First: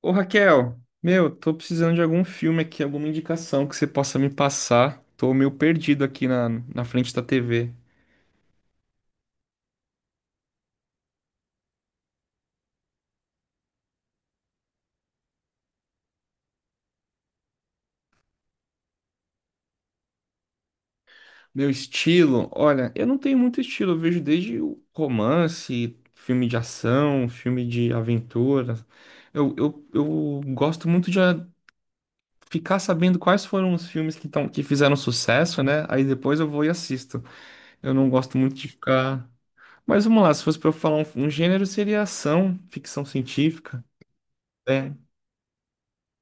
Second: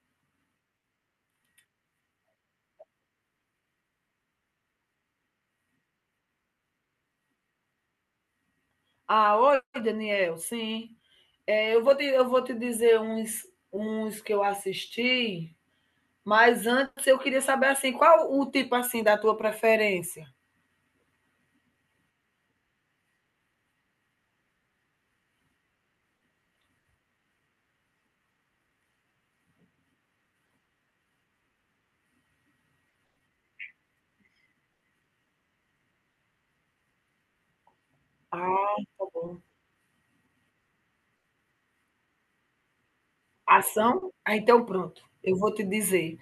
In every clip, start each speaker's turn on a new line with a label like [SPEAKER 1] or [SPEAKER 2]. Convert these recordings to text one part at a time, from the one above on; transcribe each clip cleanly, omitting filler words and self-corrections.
[SPEAKER 1] Ô Raquel, meu, tô precisando de algum filme aqui, alguma indicação que você possa me passar. Tô meio perdido aqui na frente da TV.
[SPEAKER 2] Ah, oi, Daniel, sim. É, eu vou te dizer uns que eu assisti, mas antes eu queria saber assim, qual o tipo assim da tua preferência?
[SPEAKER 1] Meu estilo, olha, eu não tenho muito estilo, eu vejo desde o romance, filme de ação, filme de aventura. Eu gosto muito de ficar sabendo quais foram os filmes que fizeram sucesso, né? Aí depois eu vou e assisto. Eu não gosto muito de
[SPEAKER 2] Ah, tá
[SPEAKER 1] ficar.
[SPEAKER 2] bom.
[SPEAKER 1] Mas vamos lá, se fosse pra eu falar um gênero, seria ação, ficção científica.
[SPEAKER 2] Ação? Ah, então
[SPEAKER 1] É.
[SPEAKER 2] pronto. Eu vou te dizer.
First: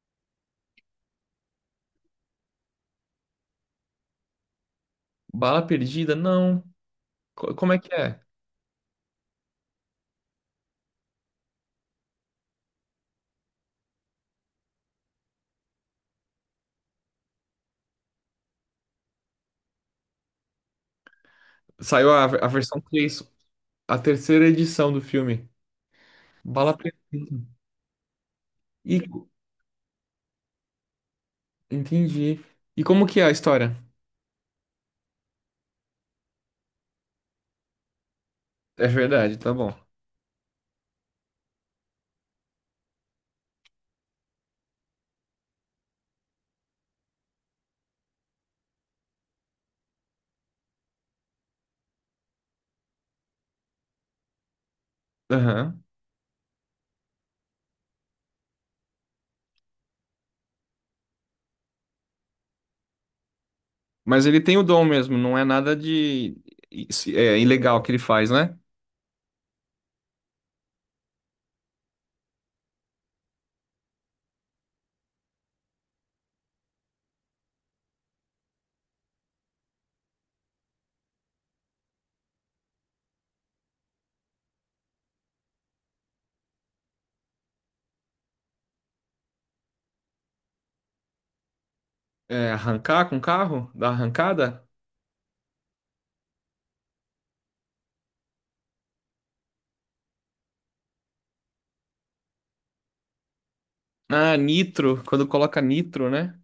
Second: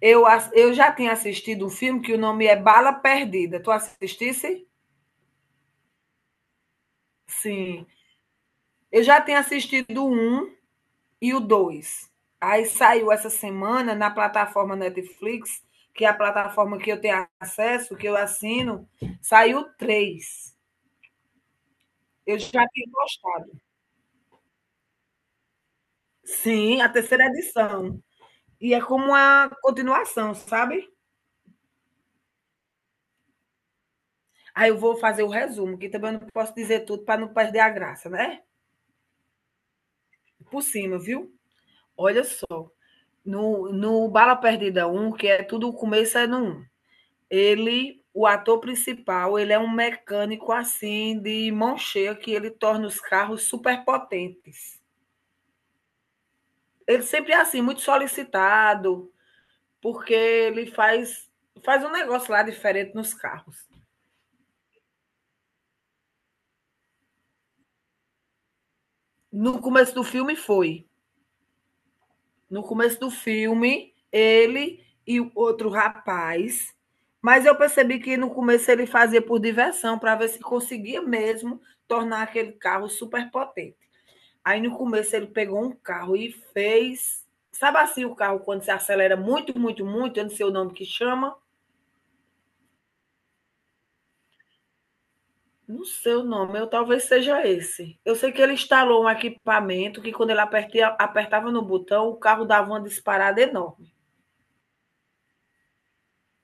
[SPEAKER 2] Eu já tinha assistido um filme que o nome é Bala Perdida. Tu assistisse?
[SPEAKER 1] Bala Perdida? Não. Como é
[SPEAKER 2] Sim.
[SPEAKER 1] que é?
[SPEAKER 2] Eu já tinha assistido um. E o dois. Aí saiu essa semana na plataforma Netflix, que é a plataforma que eu tenho acesso, que eu assino, saiu três.
[SPEAKER 1] Saiu
[SPEAKER 2] Eu
[SPEAKER 1] a
[SPEAKER 2] já
[SPEAKER 1] versão
[SPEAKER 2] tinha
[SPEAKER 1] 3,
[SPEAKER 2] gostado.
[SPEAKER 1] a terceira edição do filme. Bala
[SPEAKER 2] Sim, a terceira
[SPEAKER 1] Perdida.
[SPEAKER 2] edição. E é
[SPEAKER 1] E,
[SPEAKER 2] como uma continuação, sabe?
[SPEAKER 1] entendi. E como que é a história?
[SPEAKER 2] Aí eu vou fazer o resumo, que também eu não posso dizer tudo para não perder a graça, né?
[SPEAKER 1] É verdade, tá bom.
[SPEAKER 2] Por cima, viu? Olha só. No Bala Perdida um, que é tudo o começo, é no 1. Ele, o ator principal, ele é um mecânico assim de mão cheia, que ele torna os carros superpotentes.
[SPEAKER 1] Aham.
[SPEAKER 2] Ele sempre é assim, muito solicitado, porque ele faz um negócio lá diferente nos carros.
[SPEAKER 1] Mas ele tem o dom mesmo, não é nada de ilegal que ele faz, né?
[SPEAKER 2] No começo do filme foi. No começo do filme, ele e o outro rapaz, mas eu percebi que no começo ele fazia por diversão, para ver se conseguia mesmo tornar aquele carro superpotente. Aí no começo ele pegou um carro e fez. Sabe assim o carro quando se acelera muito, muito, muito? Eu não sei o nome que chama.
[SPEAKER 1] É, arrancar com o carro? Dar arrancada?
[SPEAKER 2] Não sei o nome, eu talvez seja esse. Eu sei que ele instalou um equipamento que quando ele apertia, apertava no botão, o carro dava uma disparada enorme.
[SPEAKER 1] Ah, nitro, quando coloca nitro, né?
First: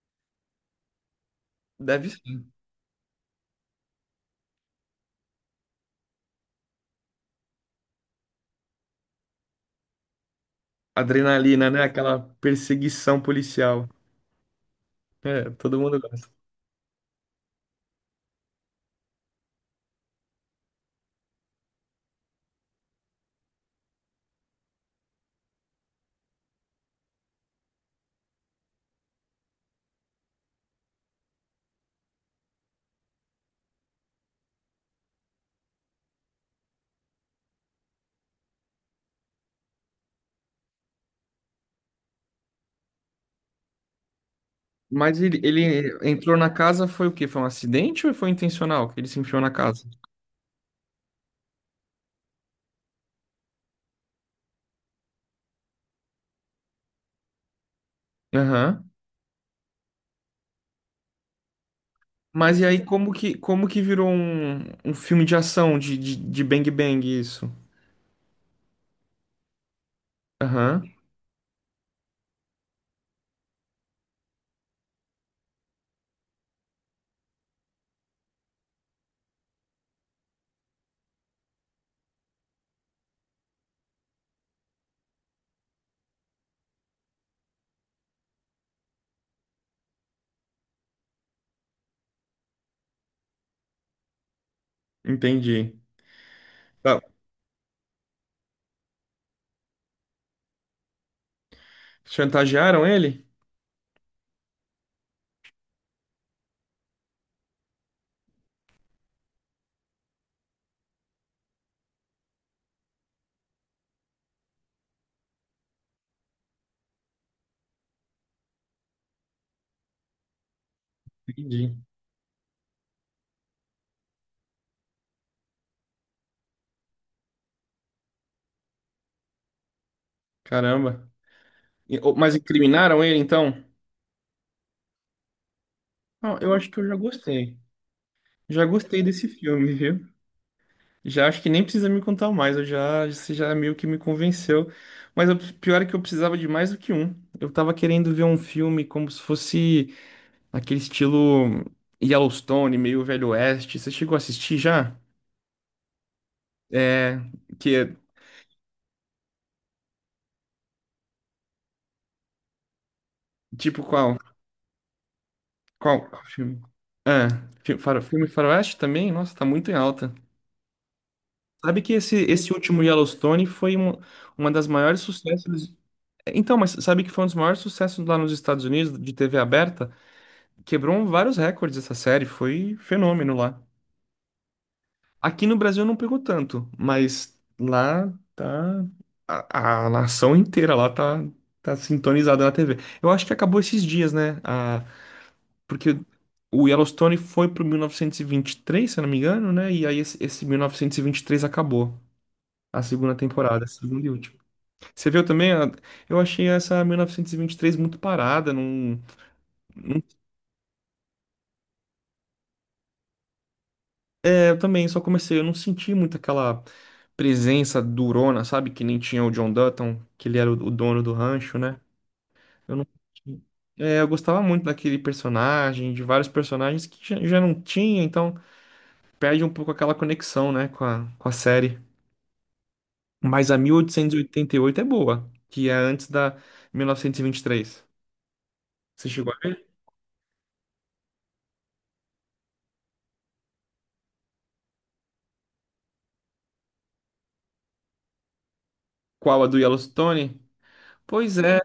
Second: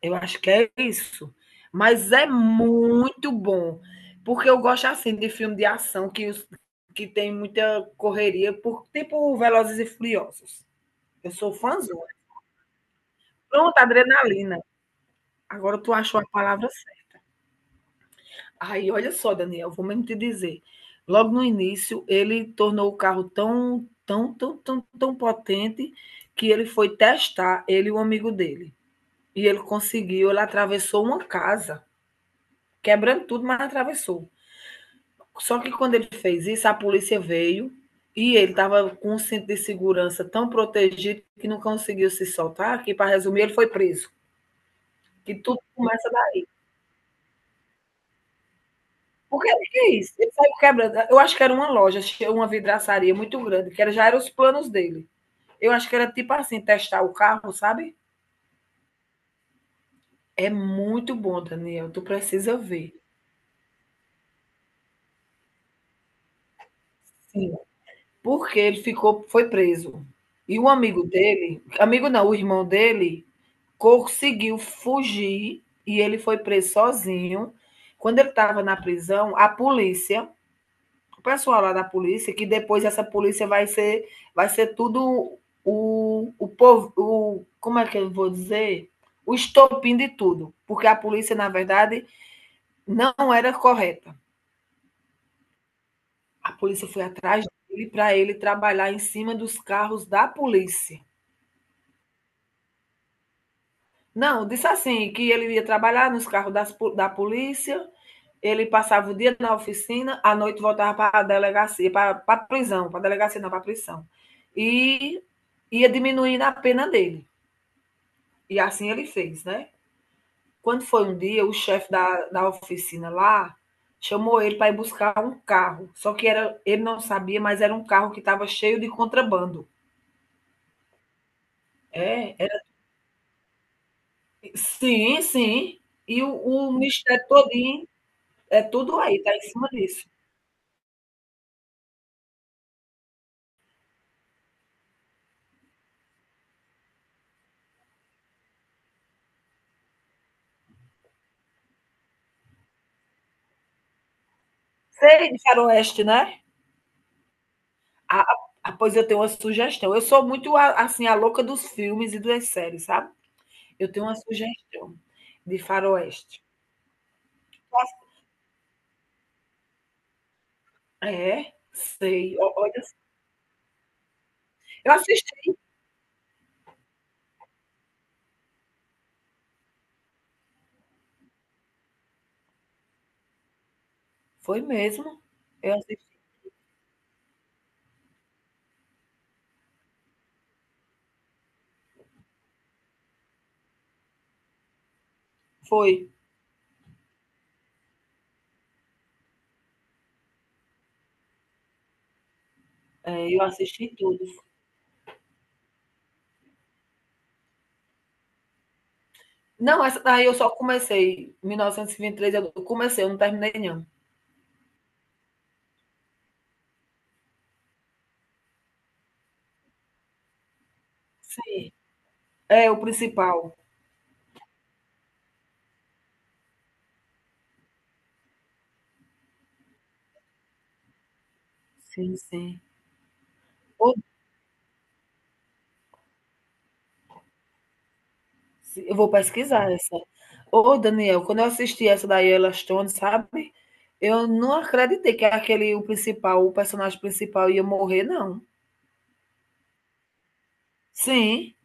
[SPEAKER 2] Eu acho que é isso.
[SPEAKER 1] Deve
[SPEAKER 2] Mas é
[SPEAKER 1] ser.
[SPEAKER 2] muito bom. Porque eu gosto assim de filme de ação que tem muita correria, por, tipo Velozes e Furiosos. Eu sou
[SPEAKER 1] Adrenalina, né?
[SPEAKER 2] fãzona.
[SPEAKER 1] Aquela perseguição
[SPEAKER 2] Pronto,
[SPEAKER 1] policial.
[SPEAKER 2] adrenalina.
[SPEAKER 1] É, todo
[SPEAKER 2] Agora tu
[SPEAKER 1] mundo.
[SPEAKER 2] achou a palavra certa. Aí, olha só, Daniel, vou mesmo te dizer. Logo no início, ele tornou o carro tão, tão, tão, tão, tão potente que ele foi testar, ele e o amigo dele. E ele conseguiu, ele atravessou uma casa, quebrando tudo, mas atravessou. Só que quando ele fez isso, a polícia veio e ele estava com um cinto de segurança tão protegido que não conseguiu se soltar, que, para resumir, ele foi preso.
[SPEAKER 1] Mas
[SPEAKER 2] Que tudo
[SPEAKER 1] ele
[SPEAKER 2] começa.
[SPEAKER 1] entrou na casa, foi o quê? Foi um acidente ou foi intencional que ele se enfiou na
[SPEAKER 2] Porque o que
[SPEAKER 1] casa?
[SPEAKER 2] é isso? Ele saiu quebrando. Eu acho que era uma loja, uma vidraçaria muito grande, que era, já eram os planos dele. Eu acho que era tipo assim, testar o carro, sabe?
[SPEAKER 1] Aham.
[SPEAKER 2] É muito bom, Daniel. Tu precisa
[SPEAKER 1] Mas e aí,
[SPEAKER 2] ver.
[SPEAKER 1] como que virou um filme de ação, de Bang Bang isso?
[SPEAKER 2] Sim. Porque ele ficou, foi preso. E o
[SPEAKER 1] Aham,
[SPEAKER 2] amigo dele, amigo não, o irmão dele, conseguiu fugir e ele foi preso sozinho. Quando ele estava na prisão, a polícia, o pessoal lá da polícia, que depois essa polícia vai ser tudo o povo, o, como é que eu vou dizer? O estopim de tudo, porque a polícia, na verdade, não era correta.
[SPEAKER 1] entendi.
[SPEAKER 2] A polícia
[SPEAKER 1] Tá.
[SPEAKER 2] foi atrás dele para ele trabalhar em cima dos carros da polícia.
[SPEAKER 1] Chantagearam ele?
[SPEAKER 2] Não, disse assim, que ele ia trabalhar nos carros da polícia, ele passava o dia na oficina, à noite voltava para a delegacia, para a prisão, para a delegacia não, para a prisão. E ia diminuindo a pena dele. E assim ele fez, né? Quando foi um dia, o
[SPEAKER 1] Entendi.
[SPEAKER 2] chefe da oficina lá chamou ele para ir buscar um carro. Só que era, ele não sabia, mas era um carro que estava cheio de contrabando.
[SPEAKER 1] Caramba.
[SPEAKER 2] É,
[SPEAKER 1] Mas
[SPEAKER 2] era-
[SPEAKER 1] incriminaram ele, então?
[SPEAKER 2] sim, sim. E o,
[SPEAKER 1] Ah, eu acho
[SPEAKER 2] o
[SPEAKER 1] que eu já
[SPEAKER 2] mistério todo.
[SPEAKER 1] gostei.
[SPEAKER 2] É
[SPEAKER 1] Já
[SPEAKER 2] tudo
[SPEAKER 1] gostei
[SPEAKER 2] aí,
[SPEAKER 1] desse
[SPEAKER 2] tá em cima
[SPEAKER 1] filme, viu?
[SPEAKER 2] disso.
[SPEAKER 1] Já acho que nem precisa me contar mais, eu já, você já meio que me convenceu. Mas o pior é que eu precisava de mais do que um. Eu tava querendo ver um filme como se fosse aquele estilo Yellowstone, meio Velho Oeste. Você chegou a assistir já?
[SPEAKER 2] Sei de faroeste, né?
[SPEAKER 1] É, que é
[SPEAKER 2] Ah, ah, pois eu tenho uma sugestão. Eu sou muito, assim, a louca dos filmes e das séries, sabe?
[SPEAKER 1] tipo
[SPEAKER 2] Eu tenho uma
[SPEAKER 1] qual?
[SPEAKER 2] sugestão de
[SPEAKER 1] Qual qual
[SPEAKER 2] faroeste.
[SPEAKER 1] filme? Ah, filme Faroeste também? Nossa, tá muito em alta.
[SPEAKER 2] É,
[SPEAKER 1] Sabe que
[SPEAKER 2] sei.
[SPEAKER 1] esse
[SPEAKER 2] Olha,
[SPEAKER 1] último Yellowstone foi uma das
[SPEAKER 2] eu
[SPEAKER 1] maiores
[SPEAKER 2] assisti.
[SPEAKER 1] sucessos. Então, mas sabe que foi um dos maiores sucessos lá nos Estados Unidos de TV aberta? Quebrou vários recordes essa série, foi fenômeno lá.
[SPEAKER 2] Foi mesmo.
[SPEAKER 1] Aqui no
[SPEAKER 2] Eu
[SPEAKER 1] Brasil não pegou
[SPEAKER 2] assisti.
[SPEAKER 1] tanto, mas lá tá. A nação inteira lá tá, tá sintonizada na TV. Eu acho que acabou esses dias, né? A,
[SPEAKER 2] Foi.
[SPEAKER 1] porque o Yellowstone foi pro 1923, se eu não me engano, né? E aí esse 1923 acabou. A segunda
[SPEAKER 2] É, eu
[SPEAKER 1] temporada, a
[SPEAKER 2] assisti
[SPEAKER 1] segunda e
[SPEAKER 2] tudo.
[SPEAKER 1] última. Você viu também? Eu achei essa 1923 muito parada, não,
[SPEAKER 2] Não, essa
[SPEAKER 1] não
[SPEAKER 2] daí eu só comecei. Mil novecentos e vinte e três. Eu comecei, eu não terminei, não.
[SPEAKER 1] Eu também só comecei, eu não senti muito aquela presença durona, sabe? Que nem tinha o John Dutton, que ele era o dono do rancho,
[SPEAKER 2] Sim.
[SPEAKER 1] né?
[SPEAKER 2] É,
[SPEAKER 1] Eu
[SPEAKER 2] o
[SPEAKER 1] não.
[SPEAKER 2] principal.
[SPEAKER 1] É, eu gostava muito daquele personagem, de vários personagens que já, já não tinha, então perde um pouco aquela conexão, né, com com a série.
[SPEAKER 2] Sim, sim.
[SPEAKER 1] Mas a 1888 é boa, que é antes da 1923.
[SPEAKER 2] Eu
[SPEAKER 1] Você
[SPEAKER 2] vou
[SPEAKER 1] chegou a ver?
[SPEAKER 2] pesquisar essa. Ô, Daniel, quando eu assisti essa da Yella Stone, sabe? Eu não acreditei que aquele, o principal, o personagem principal ia morrer, não.
[SPEAKER 1] Qual a do Yellowstone? Pois
[SPEAKER 2] Sim,
[SPEAKER 1] é,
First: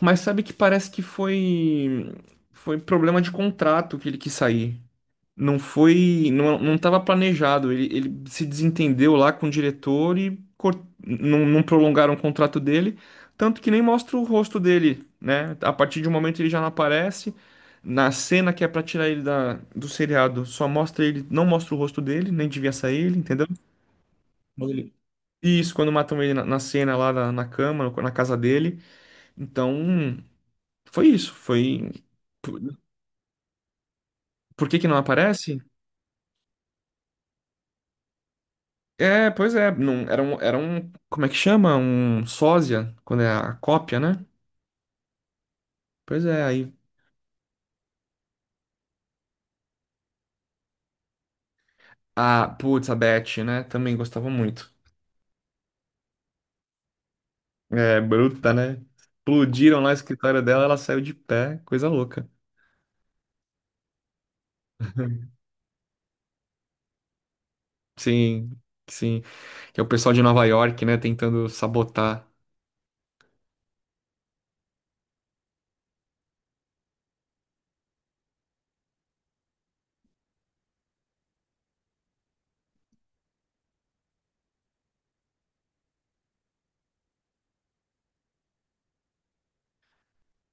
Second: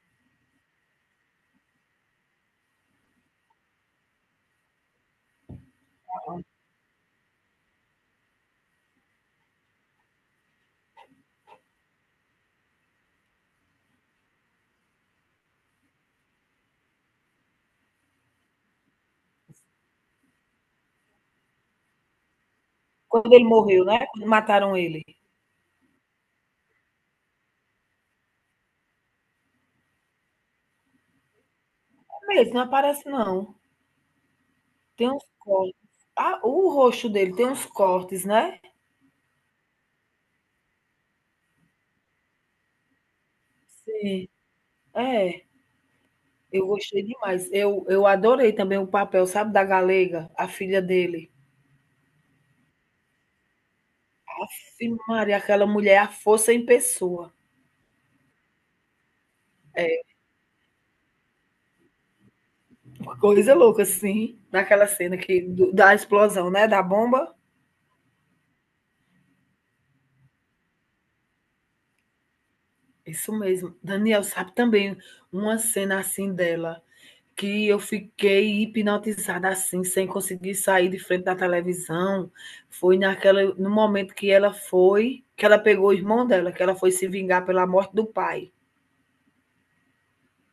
[SPEAKER 1] mas sabe que parece que foi problema de contrato que ele quis sair. Não foi, não, não estava planejado. Ele se desentendeu lá com o diretor e não, não prolongaram o contrato dele, tanto que nem mostra o rosto dele, né? A partir de um momento ele já não aparece. Na cena que é pra tirar ele do seriado, só mostra ele, não mostra o rosto dele, nem devia sair ele,
[SPEAKER 2] quando ele
[SPEAKER 1] entendeu?
[SPEAKER 2] morreu, né? Quando
[SPEAKER 1] Quando
[SPEAKER 2] mataram
[SPEAKER 1] ele-
[SPEAKER 2] ele.
[SPEAKER 1] isso, quando matam ele na cena lá na cama, na casa dele. Então, foi isso. Foi.
[SPEAKER 2] É mesmo,
[SPEAKER 1] Por,
[SPEAKER 2] não aparece, não.
[SPEAKER 1] por que que não
[SPEAKER 2] Tem uns
[SPEAKER 1] aparece?
[SPEAKER 2] cortes. Ah, o rosto dele tem uns cortes, né?
[SPEAKER 1] É, pois é, não, era era um, como é que chama? Um sósia, quando é a cópia, né?
[SPEAKER 2] Sim, é.
[SPEAKER 1] Pois é,
[SPEAKER 2] Eu
[SPEAKER 1] aí,
[SPEAKER 2] gostei demais. Eu adorei também o papel, sabe, da Galega, a filha dele.
[SPEAKER 1] a, putz, a Beth, né? Também gostava muito.
[SPEAKER 2] Sim, Maria, aquela mulher, é a força em pessoa.
[SPEAKER 1] É, bruta, né? Explodiram lá o
[SPEAKER 2] É,
[SPEAKER 1] escritório dela, ela saiu de pé, coisa louca.
[SPEAKER 2] coisa louca, sim, daquela cena da explosão, né? Da bomba.
[SPEAKER 1] Sim, sim. Que é o pessoal de Nova York, né, tentando sabotar.
[SPEAKER 2] Isso mesmo. Daniel sabe também uma cena assim dela, que eu fiquei hipnotizada assim, sem conseguir sair de frente da televisão. Foi naquela, no momento que ela foi, que ela pegou o irmão dela, que ela foi se vingar pela morte do pai.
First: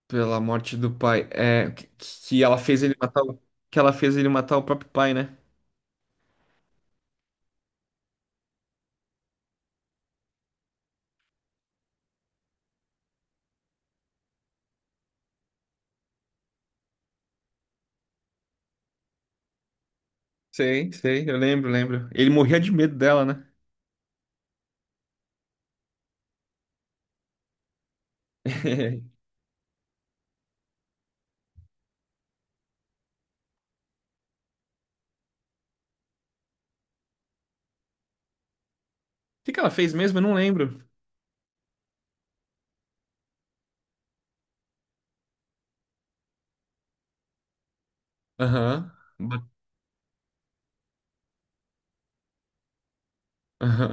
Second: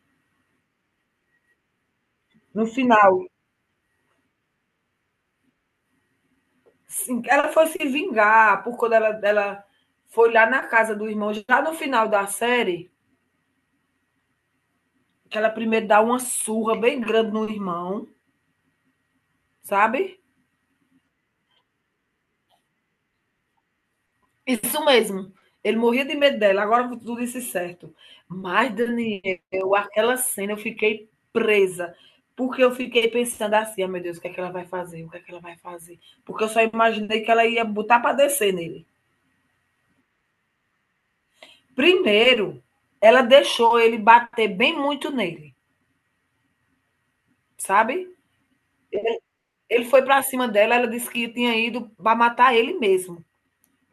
[SPEAKER 1] Pela morte do pai. É, que ela
[SPEAKER 2] No
[SPEAKER 1] fez ele matar
[SPEAKER 2] final,
[SPEAKER 1] que ela fez ele matar o próprio pai, né?
[SPEAKER 2] sim, ela foi se vingar por quando ela foi lá na casa do irmão, já no final da série. Que ela primeiro dá uma surra bem grande no irmão, sabe?
[SPEAKER 1] Sei, sei, eu lembro, lembro. Ele morria de medo dela, né?
[SPEAKER 2] Isso mesmo. Ele morria de medo dela, agora tu disse certo. Mas, Daniel, aquela cena eu fiquei presa, porque eu fiquei pensando assim, ah, meu Deus, o que é que ela vai fazer? O que é que ela vai fazer? Porque eu só imaginei que ela ia botar para descer nele.
[SPEAKER 1] O que que ela fez mesmo? Eu não lembro.
[SPEAKER 2] Primeiro, ela deixou ele bater bem muito nele, sabe?
[SPEAKER 1] Aham. Ba-
[SPEAKER 2] Ele foi para cima dela, ela disse que tinha ido para matar ele mesmo.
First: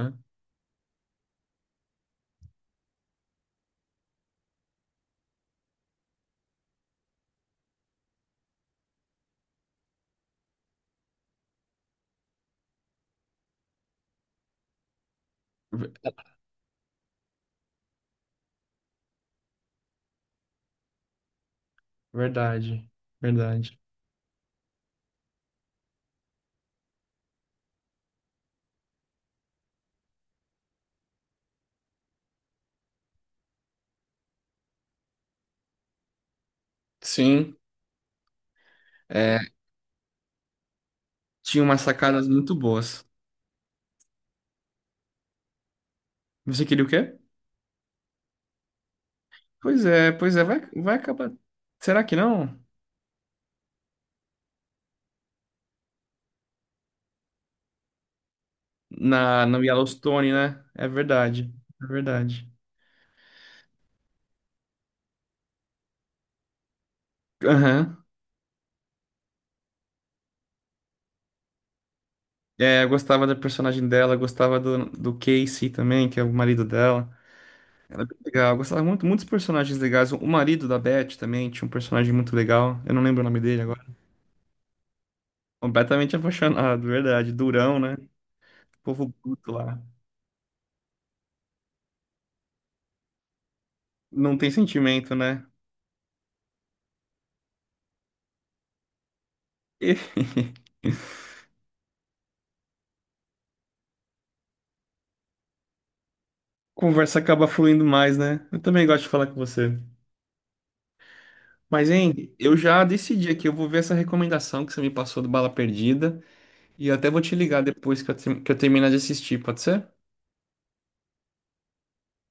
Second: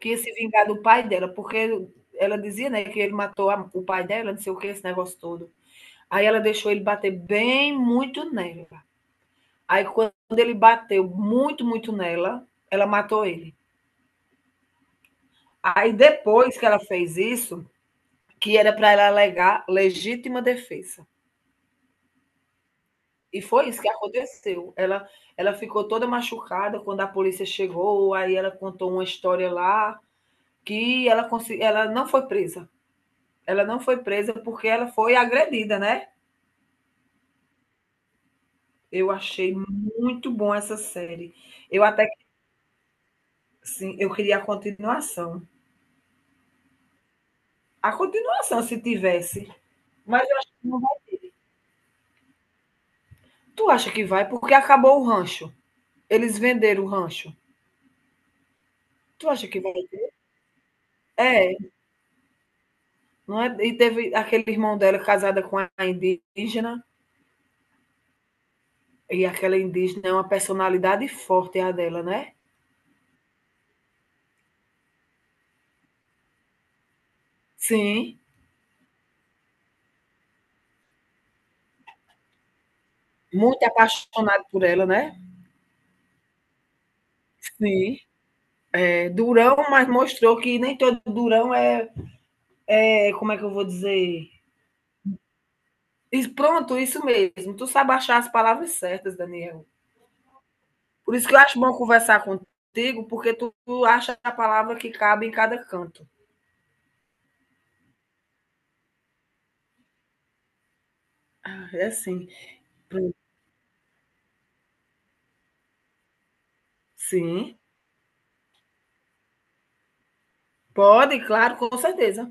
[SPEAKER 2] Que se vingar do pai dela, porque ela dizia, né, que ele matou o pai dela, não sei o que, esse negócio todo. Aí ela deixou ele bater bem muito nela. Aí quando ele bateu muito, muito nela, ela matou ele.
[SPEAKER 1] Ve-
[SPEAKER 2] Aí depois que ela fez isso, que era para ela alegar legítima defesa.
[SPEAKER 1] Verdade,
[SPEAKER 2] E foi
[SPEAKER 1] verdade.
[SPEAKER 2] isso que aconteceu. Ela ficou toda machucada quando a polícia chegou, aí ela contou uma história lá ela não foi presa. Ela não foi presa porque ela foi agredida, né?
[SPEAKER 1] Sim,
[SPEAKER 2] Eu
[SPEAKER 1] é,
[SPEAKER 2] achei muito bom essa série.
[SPEAKER 1] tinha umas
[SPEAKER 2] Eu até,
[SPEAKER 1] sacadas muito boas.
[SPEAKER 2] sim, eu queria a continuação.
[SPEAKER 1] Você queria o quê?
[SPEAKER 2] A continuação, se tivesse. Mas
[SPEAKER 1] Pois
[SPEAKER 2] eu
[SPEAKER 1] é,
[SPEAKER 2] acho
[SPEAKER 1] vai,
[SPEAKER 2] que não vai.
[SPEAKER 1] vai acabar. Será que não?
[SPEAKER 2] Tu acha que vai? Porque acabou o rancho. Eles venderam o rancho. Tu
[SPEAKER 1] Na,
[SPEAKER 2] acha que
[SPEAKER 1] no
[SPEAKER 2] vai?
[SPEAKER 1] Yellowstone, né? É verdade,
[SPEAKER 2] É,
[SPEAKER 1] é verdade.
[SPEAKER 2] não é? E teve aquele irmão dela casada com a indígena.
[SPEAKER 1] Aham.
[SPEAKER 2] E aquela indígena é uma personalidade forte, a dela, né?
[SPEAKER 1] É, eu gostava da personagem dela, gostava do Casey também, que é o marido dela. Era bem
[SPEAKER 2] Sim.
[SPEAKER 1] legal. Eu gostava muito, muitos personagens legais. O marido da Beth também tinha um personagem muito legal. Eu não lembro o nome
[SPEAKER 2] Muito
[SPEAKER 1] dele agora.
[SPEAKER 2] apaixonado por ela, né?
[SPEAKER 1] Completamente apaixonado, verdade. Durão, né?
[SPEAKER 2] Sim.
[SPEAKER 1] Povo
[SPEAKER 2] É
[SPEAKER 1] bruto
[SPEAKER 2] durão,
[SPEAKER 1] lá.
[SPEAKER 2] mas mostrou que nem todo durão é, é como é que eu vou dizer?
[SPEAKER 1] Não tem sentimento, né?
[SPEAKER 2] E pronto, isso mesmo. Tu sabe achar as palavras certas, Daniel.
[SPEAKER 1] E
[SPEAKER 2] Por isso que eu acho bom conversar contigo, porque tu acha a palavra que cabe em cada canto.
[SPEAKER 1] conversa acaba fluindo mais, né? Eu também gosto de falar com você.
[SPEAKER 2] Ah, é
[SPEAKER 1] Mas,
[SPEAKER 2] assim.
[SPEAKER 1] hein, eu já decidi aqui. Eu vou ver essa recomendação que você me passou do Bala Perdida. E eu até vou te
[SPEAKER 2] Sim,
[SPEAKER 1] ligar depois que que eu terminar de assistir, pode ser?
[SPEAKER 2] pode, claro, com certeza.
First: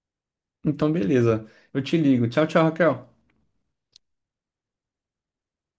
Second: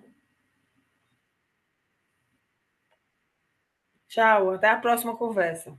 [SPEAKER 1] Então, beleza. Eu te ligo. Tchau, tchau, Raquel.
[SPEAKER 2] Tchau, até a próxima conversa.